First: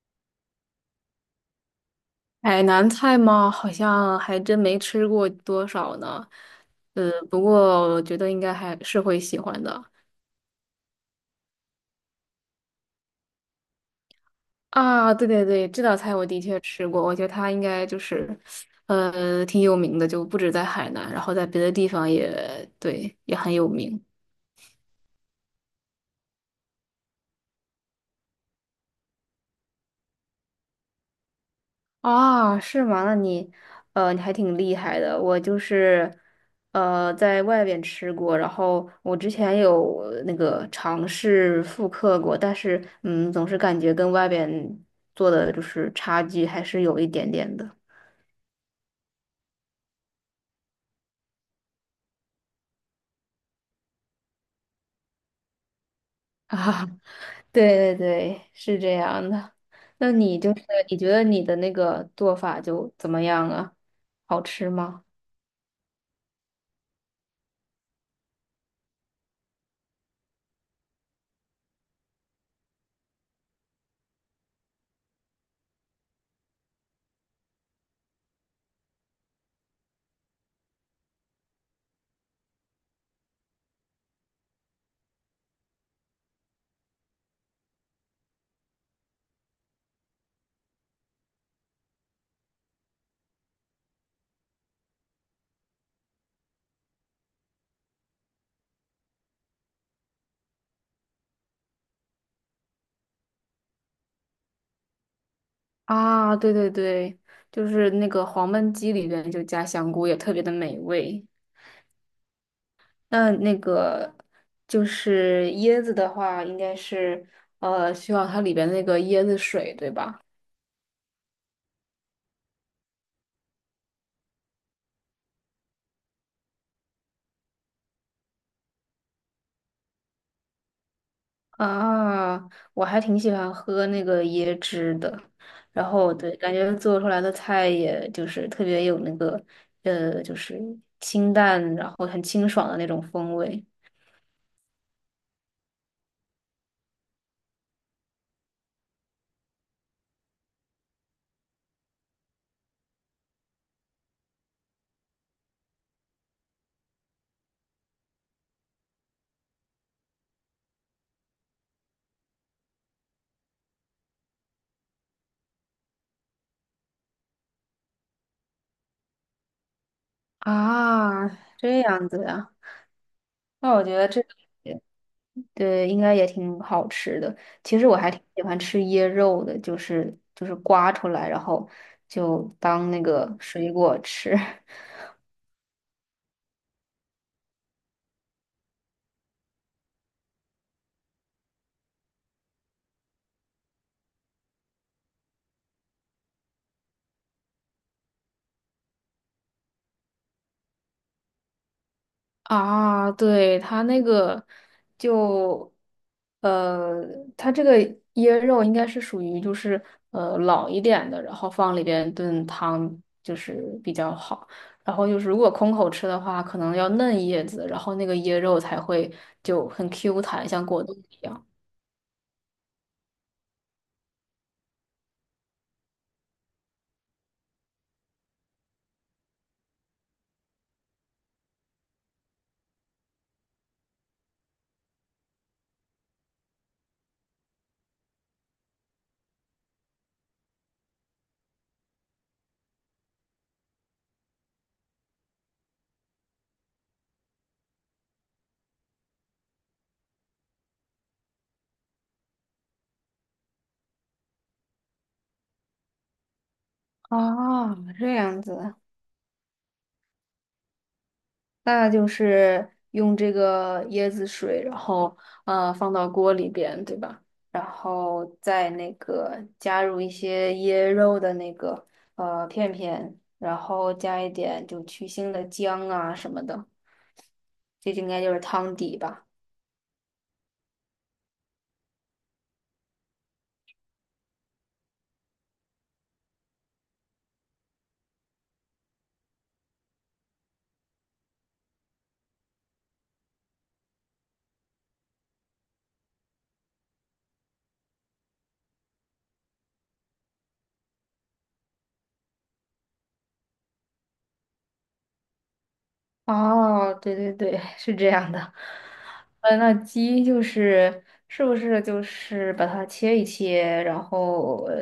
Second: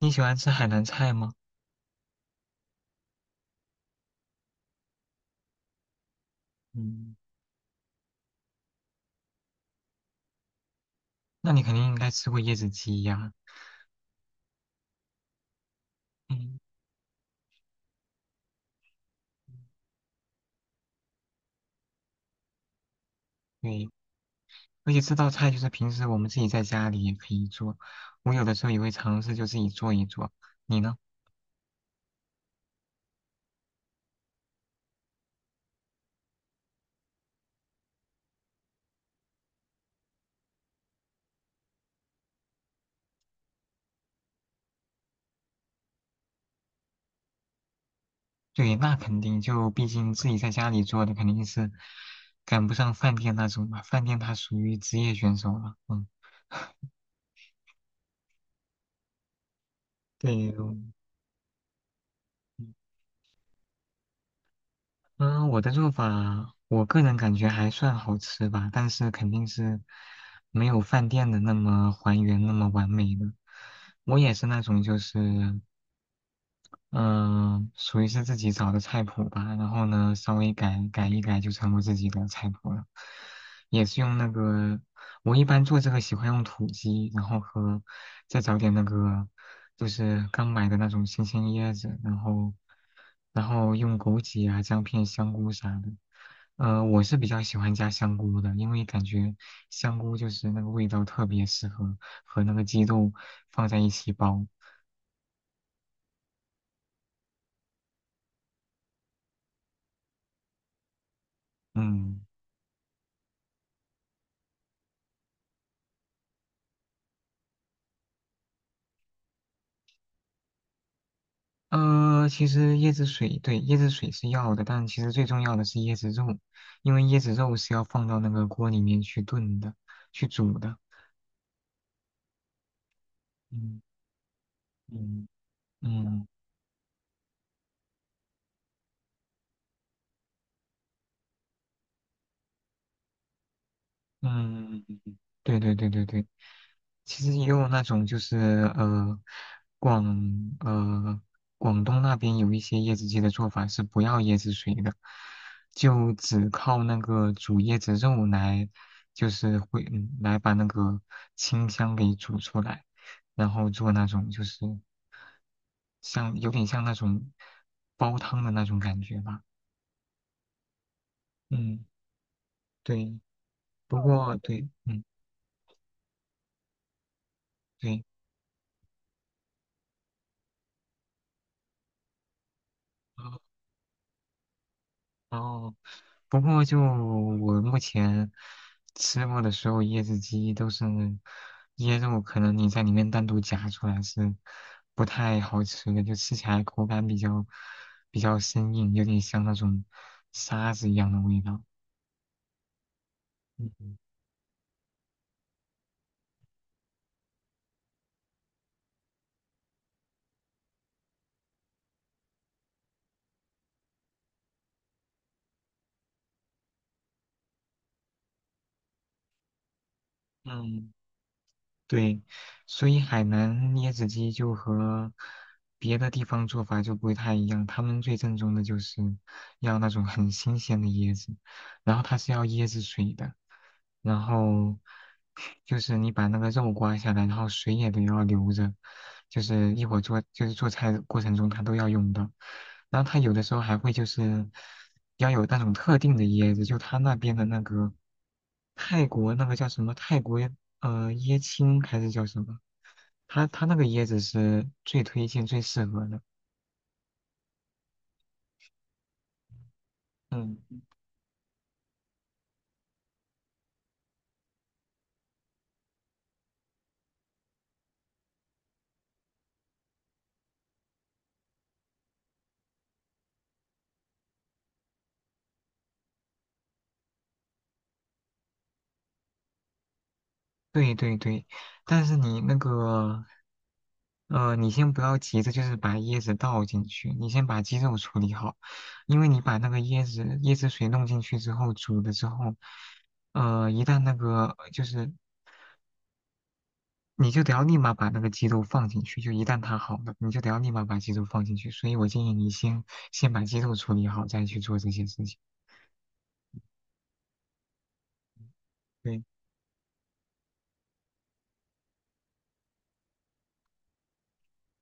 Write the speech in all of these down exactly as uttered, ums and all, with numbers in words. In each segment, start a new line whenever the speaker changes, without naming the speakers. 你喜欢吃海南菜吗？
海南菜吗？好像还真没吃过多少呢。呃，
嗯，
不过我觉得应该还是会喜欢的
那你肯定应该吃过椰子鸡呀。
啊。对对对，这道菜我的
嗯，
确吃过，我觉得它应该就是，呃，挺有名的，就不止在海南，然后在别的地方也对，也很有
对，
名。
而且这道菜就是平时我们自己在家里也可以做，我有的时候也会尝试就自己做一做。你呢？
啊，是吗？那你，呃，你还挺厉害的。我就是，呃，在外边吃过，然后我之前有呃那个尝试复刻过，但是，嗯，总是感觉跟外边做的就是差距还是有一点点的。
对，那肯定就毕竟自己在家里做的肯定是赶不上饭店那种嘛，饭店它属于职业选手了。嗯，
啊，对对对，是这样的。那你
对，
就是，
嗯
你觉得你的那个做法就怎么样啊？好吃吗？
嗯，我的做法，我个人感觉还算好吃吧，但是肯定是没有饭店的那么还原那么完美的。我也是那种就是嗯，属于是自己找的菜谱吧，然后呢，稍微改改一改就成我自己的菜谱了。也是用那个，我一般做这个喜欢用土鸡，然后和再找点那个，就是刚买的那种新鲜椰子，然后然后用枸杞啊、姜片、香菇啥的。呃，我是比较喜欢加香菇的，因为感觉香菇就是那个味道特别适合和那个鸡肉放在一起煲。
啊，对对对，就是那个黄焖鸡里边就加香菇，也特别的美味。
嗯。
那那个就是椰子的话，应该是呃需要它里边那个椰子水，对吧？
呃，其实椰子水，对，椰子水是要的，但其实最重要的是椰子肉，因为椰子肉是要放到那个锅里面去炖的，去煮的。
啊，我还挺喜欢
嗯，
喝那个椰汁的。
嗯，
然后
嗯，
对，感觉做出来的菜也就是特别有那个呃，就是清淡，然后很清爽的那种风味。
嗯，对对对对对，其实也有那种就是呃，广呃广东那边有一些椰子鸡的做法是不要椰子水的，就只靠那个煮椰子肉来，就是会嗯来把那个清香给煮出来，然后做那种就是像有点像那种煲汤的那种感觉吧。
啊，这
嗯，
样子呀，
对。
那我觉
不，哦，
得这。个。
过，对，嗯，
对，应该也挺好吃的。
对，不
其实
过，
我
对，
还
嗯，
挺喜欢吃椰肉的，就是就是刮出来，然后就当那个
对，
水果吃。
哦，不过就我目前吃过的所有椰子鸡都是椰肉，可能你在里面单独夹出来是不太好吃的，就吃起来口感比较比较生硬，有点像那种沙子一样的味道。
啊，对，它
嗯，
那个就，呃，它这个椰肉应该是属于就是呃老一点的，然后放里边炖汤就是比较好。然后就是如果空口吃的话，可能要嫩叶子，然后那个椰肉才会就很 Q 弹，像果
嗯，
冻一样。
对，所以海南椰子鸡就和别的地方做法就不会太一样。他们最正宗的就是要那种很新鲜的椰子，然后它是要椰子水的，然后就是你把那个肉刮下来，然后水也得要留着，就是一会儿做就是做菜的过程中它都要用到。然后它有的时候还会就是要有那种特定的椰子，就它那边的那个泰国那个叫什么泰国。呃，椰青还是叫什么？它它那个椰子是最推荐、最适合的。
啊，这样子，
嗯，
那就是用这个椰子水，然后呃放到锅里边，对吧？然后再那个加入一些椰肉的那个呃片片，然后加一点就去腥的姜啊什么的，这应该就是汤底吧。
对对对，但是你那个，呃，你先不要急着就是把椰子倒进去，你先把鸡肉处理好，因为你把那个椰子椰子水弄进去之后，煮了之后，呃，一旦那个就是你就得要立马把那个鸡肉放进去，就一旦它好了，你就得要立马把鸡肉放进去。所以我建议你先先把鸡肉处理好，再去做这些事情。
哦，对对对，是这样的。
对。
呃，那鸡就是是不是就是把它切一切，然后呃，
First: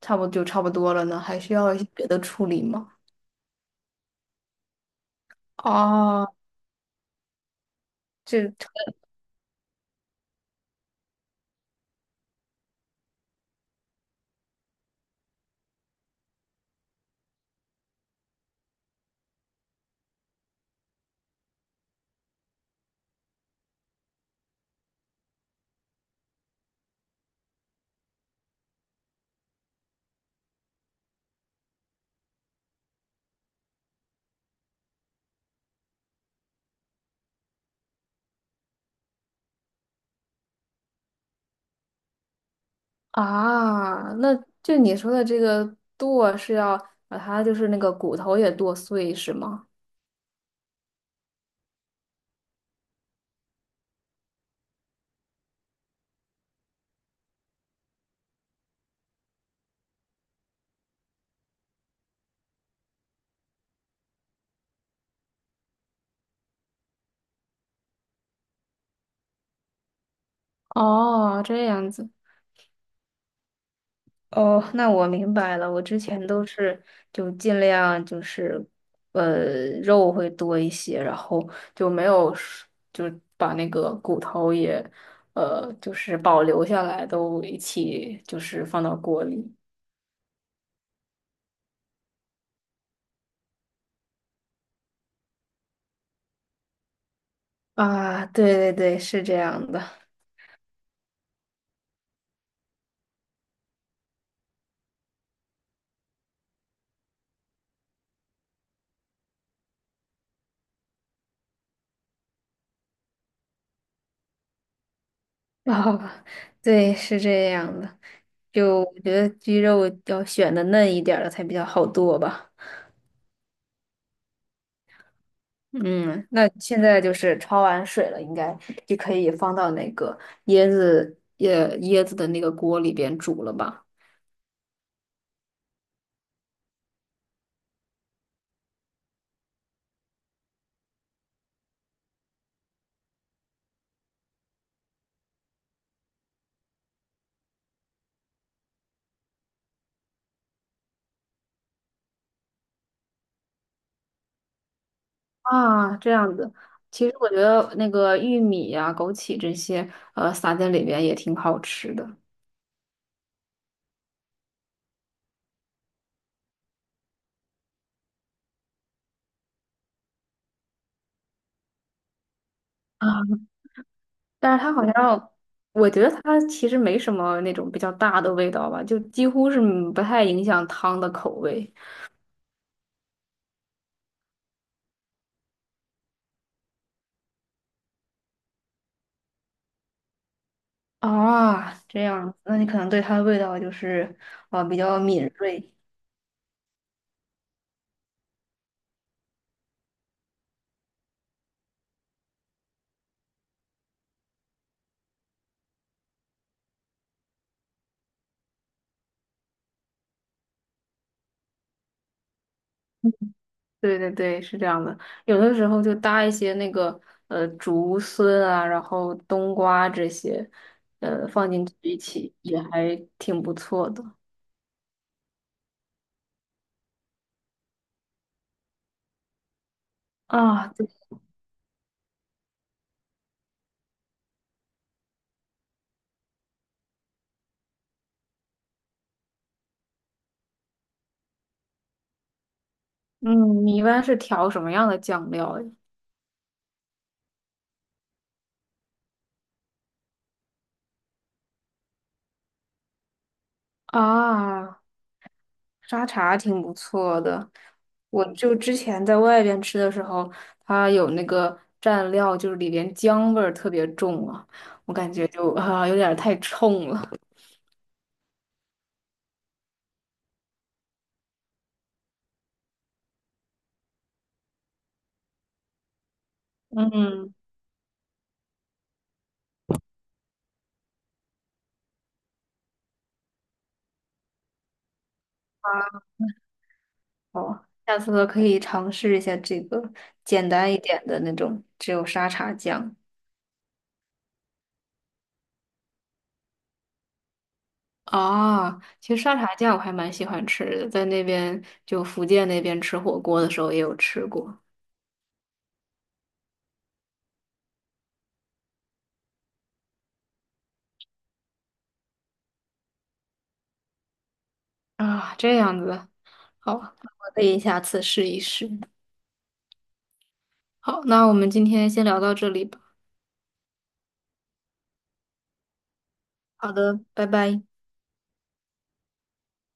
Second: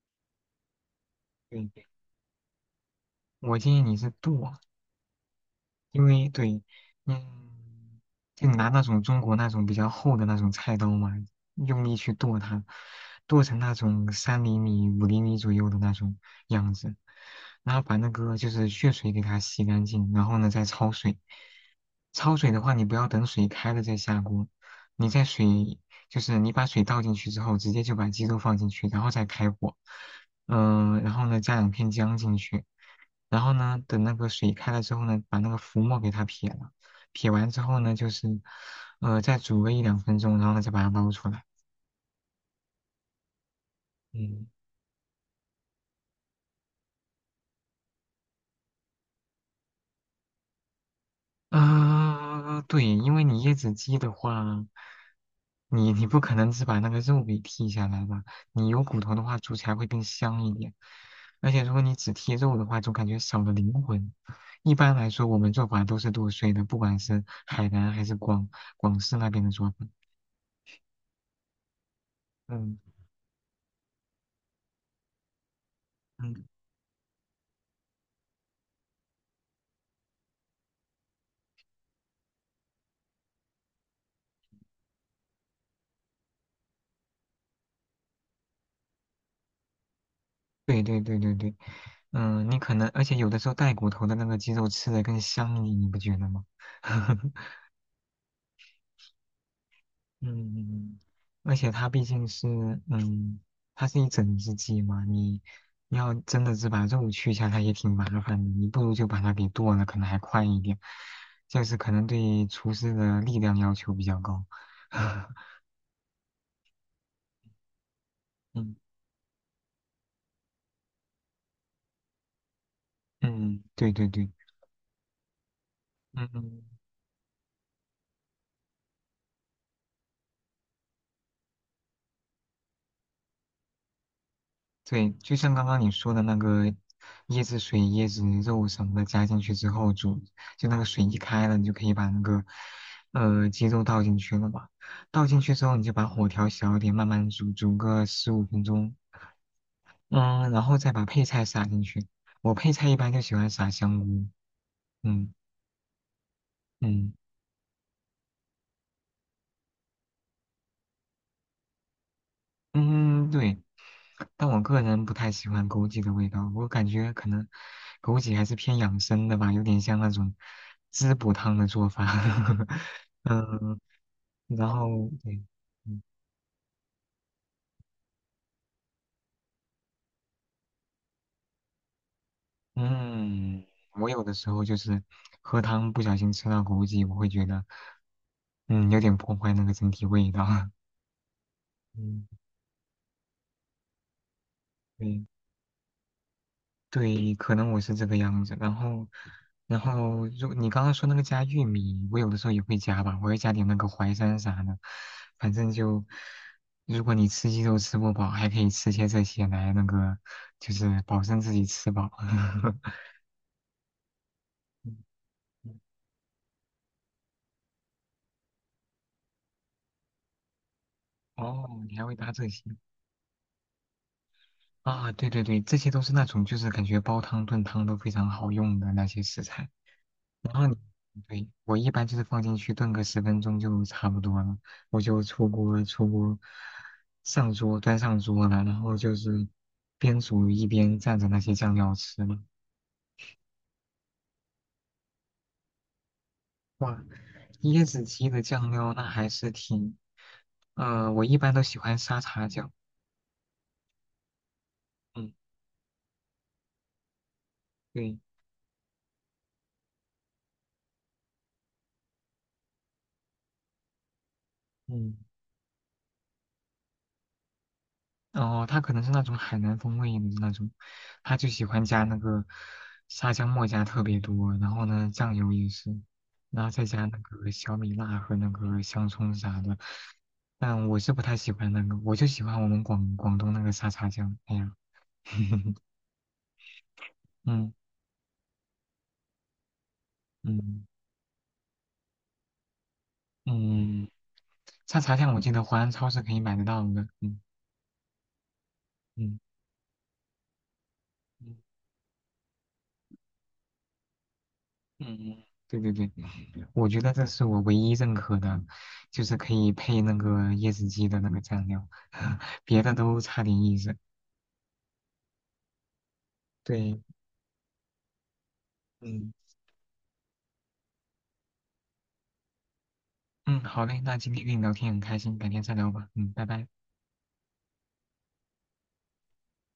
差不多就差不多了呢？还需要一
对，
些别的处理吗？
我建议你是剁，因为
哦，
对，嗯，就
这
拿那种中国那种比较厚的那种菜刀嘛，用力去剁它，剁成那种三厘米、五厘米左右的那种样子，然后把那个就是血水给它洗干净，然后呢再焯水。焯水的话，你不要等水开了再下锅，你在水就是你把水倒进去之后，直接就把鸡肉放进去，然后再开火，嗯、然后呢加两片姜进去。然后呢，等那个水开了之后呢，把那个浮沫给它撇了，撇完之后呢，就是，呃，再煮个一两分钟，然后呢再把它捞出来。
啊，那
嗯，
就你说的这个剁是要把它就是那个骨头也剁碎是吗？
啊、对，因为你椰子鸡的话，你你不可能只把那个肉给剔下来吧？你有骨头的话，煮起来会更香一点。而且如果你只剔肉的话，总感觉少了灵魂。一般来说，我们做法都是剁碎的，不管是海南还是广广式那边的做法。
哦，这样子。
嗯，
哦，那我明白了。我之前
嗯。
都是就尽量就是，呃，肉会多一些，然后就没有是就把那个骨头也，呃，就是保留下来，都一起就是放到锅里。
对对对对对，嗯，你可能，而且有的时候带骨头的那个鸡肉吃的更香一点，你不觉得吗？
啊，对对对，是这样的。
嗯，而且它毕竟是，嗯，它是一整只鸡嘛，你你要真的是把肉去一下，它也挺麻烦的，你不如就把它给剁了，可能还快一点，就是可能对厨师的力量要求比较高。
啊，对，是这样的。
嗯，
就我觉得鸡肉要选的嫩一点儿的才比较好剁吧。
嗯，对对对，
嗯，那
嗯。
现在就是焯完水了，应该就可以放到那个椰子椰椰子的那个锅里边煮了吧？
对，就像刚刚你说的那个椰子水、椰子肉什么的加进去之后煮，就那个水一开了，你就可以把那个呃鸡肉倒进去了嘛。倒进去之后，你就把火调小一点，慢慢煮，煮个十五分钟。嗯，然后再把配菜撒进去。我配菜一般就喜欢撒香菇。嗯，
啊，这样子。其
嗯。
实我觉得那个玉米呀、枸杞这些，呃，撒在里边也挺好吃的。
嗯，对。但我个人不太喜欢枸杞的味道，我感觉可能枸杞还是偏养生的吧，有点像那种滋补汤的做法。
啊，
嗯，
但是
然
它好
后
像，
对，
我觉
嗯，
得它其实没什么那种比较大的味道吧，就几乎是嗯不太影响汤的口味。
嗯我有的时候就是喝汤不小心吃到枸杞，我会觉得嗯有点破坏那个整体味道。
啊，这
嗯，
样，子。那你可能对它的味道就是，呃，比较
对。
敏锐。
对，可能我是这个样子。然后，然后，如你刚刚说那个加玉米，我有的时候也会加吧，我会加点那个淮山啥的。反正就，如果你吃鸡肉吃不饱，还可以吃些这些来那个，就是保证自己吃饱。
对对对，是这样
嗯
的。有的时候就搭一些那个呃竹荪啊，然后冬瓜这些，呃放进去
哦，你
一
还会搭
起
这
也
些
还挺不错的
啊？对对对，这些都是那种就是感觉煲汤炖汤都非常好用的那些食材。然后
啊。
你，
对，
对，我一般就是放进去炖个十分钟就差不多了，我就出锅出锅，上桌端上桌了，然后就是边煮一边蘸着那些酱料吃嘛。
嗯，你一般是调什么样的酱料呀？
哇，椰子鸡的酱料那还是挺，呃，我一般都喜欢沙茶酱。
啊，
嗯，
沙茶挺不错的。
对，
我就之前在外边吃的时候，它有那个蘸料，就是里边姜味儿特别重啊，我感
嗯。
觉就啊有点儿太冲了。
哦，他可能是那种海南风味的那种，他就喜欢加那个沙姜末加特别多，然后呢酱油也是，然后再加那
嗯。
个小米辣和那个香葱啥的。但我是不太喜欢那个，我就喜欢我们广广东那个沙茶酱。哎呀，
啊。哦，
嗯，
下次可以尝试一下这个简单一
嗯，
点的那种，只有沙茶酱。
嗯，沙茶酱我记得淮安超市可以买得到的。嗯，
啊，其实沙
嗯。
茶酱我还蛮喜欢吃的，在那
嗯，
边就福建那边吃火锅的时候也有吃过。
嗯，对对对，我觉得这是我唯一认可的，就是可以配那个椰子鸡的那个蘸料，别的都差点意思。
啊，这样子，好，
对，
那我可以下次试一试。
嗯，
好，那我们今天先聊到这里吧。
嗯，好嘞，那今天跟你聊天很开心，改天再聊吧。嗯，拜拜。
好的，拜拜。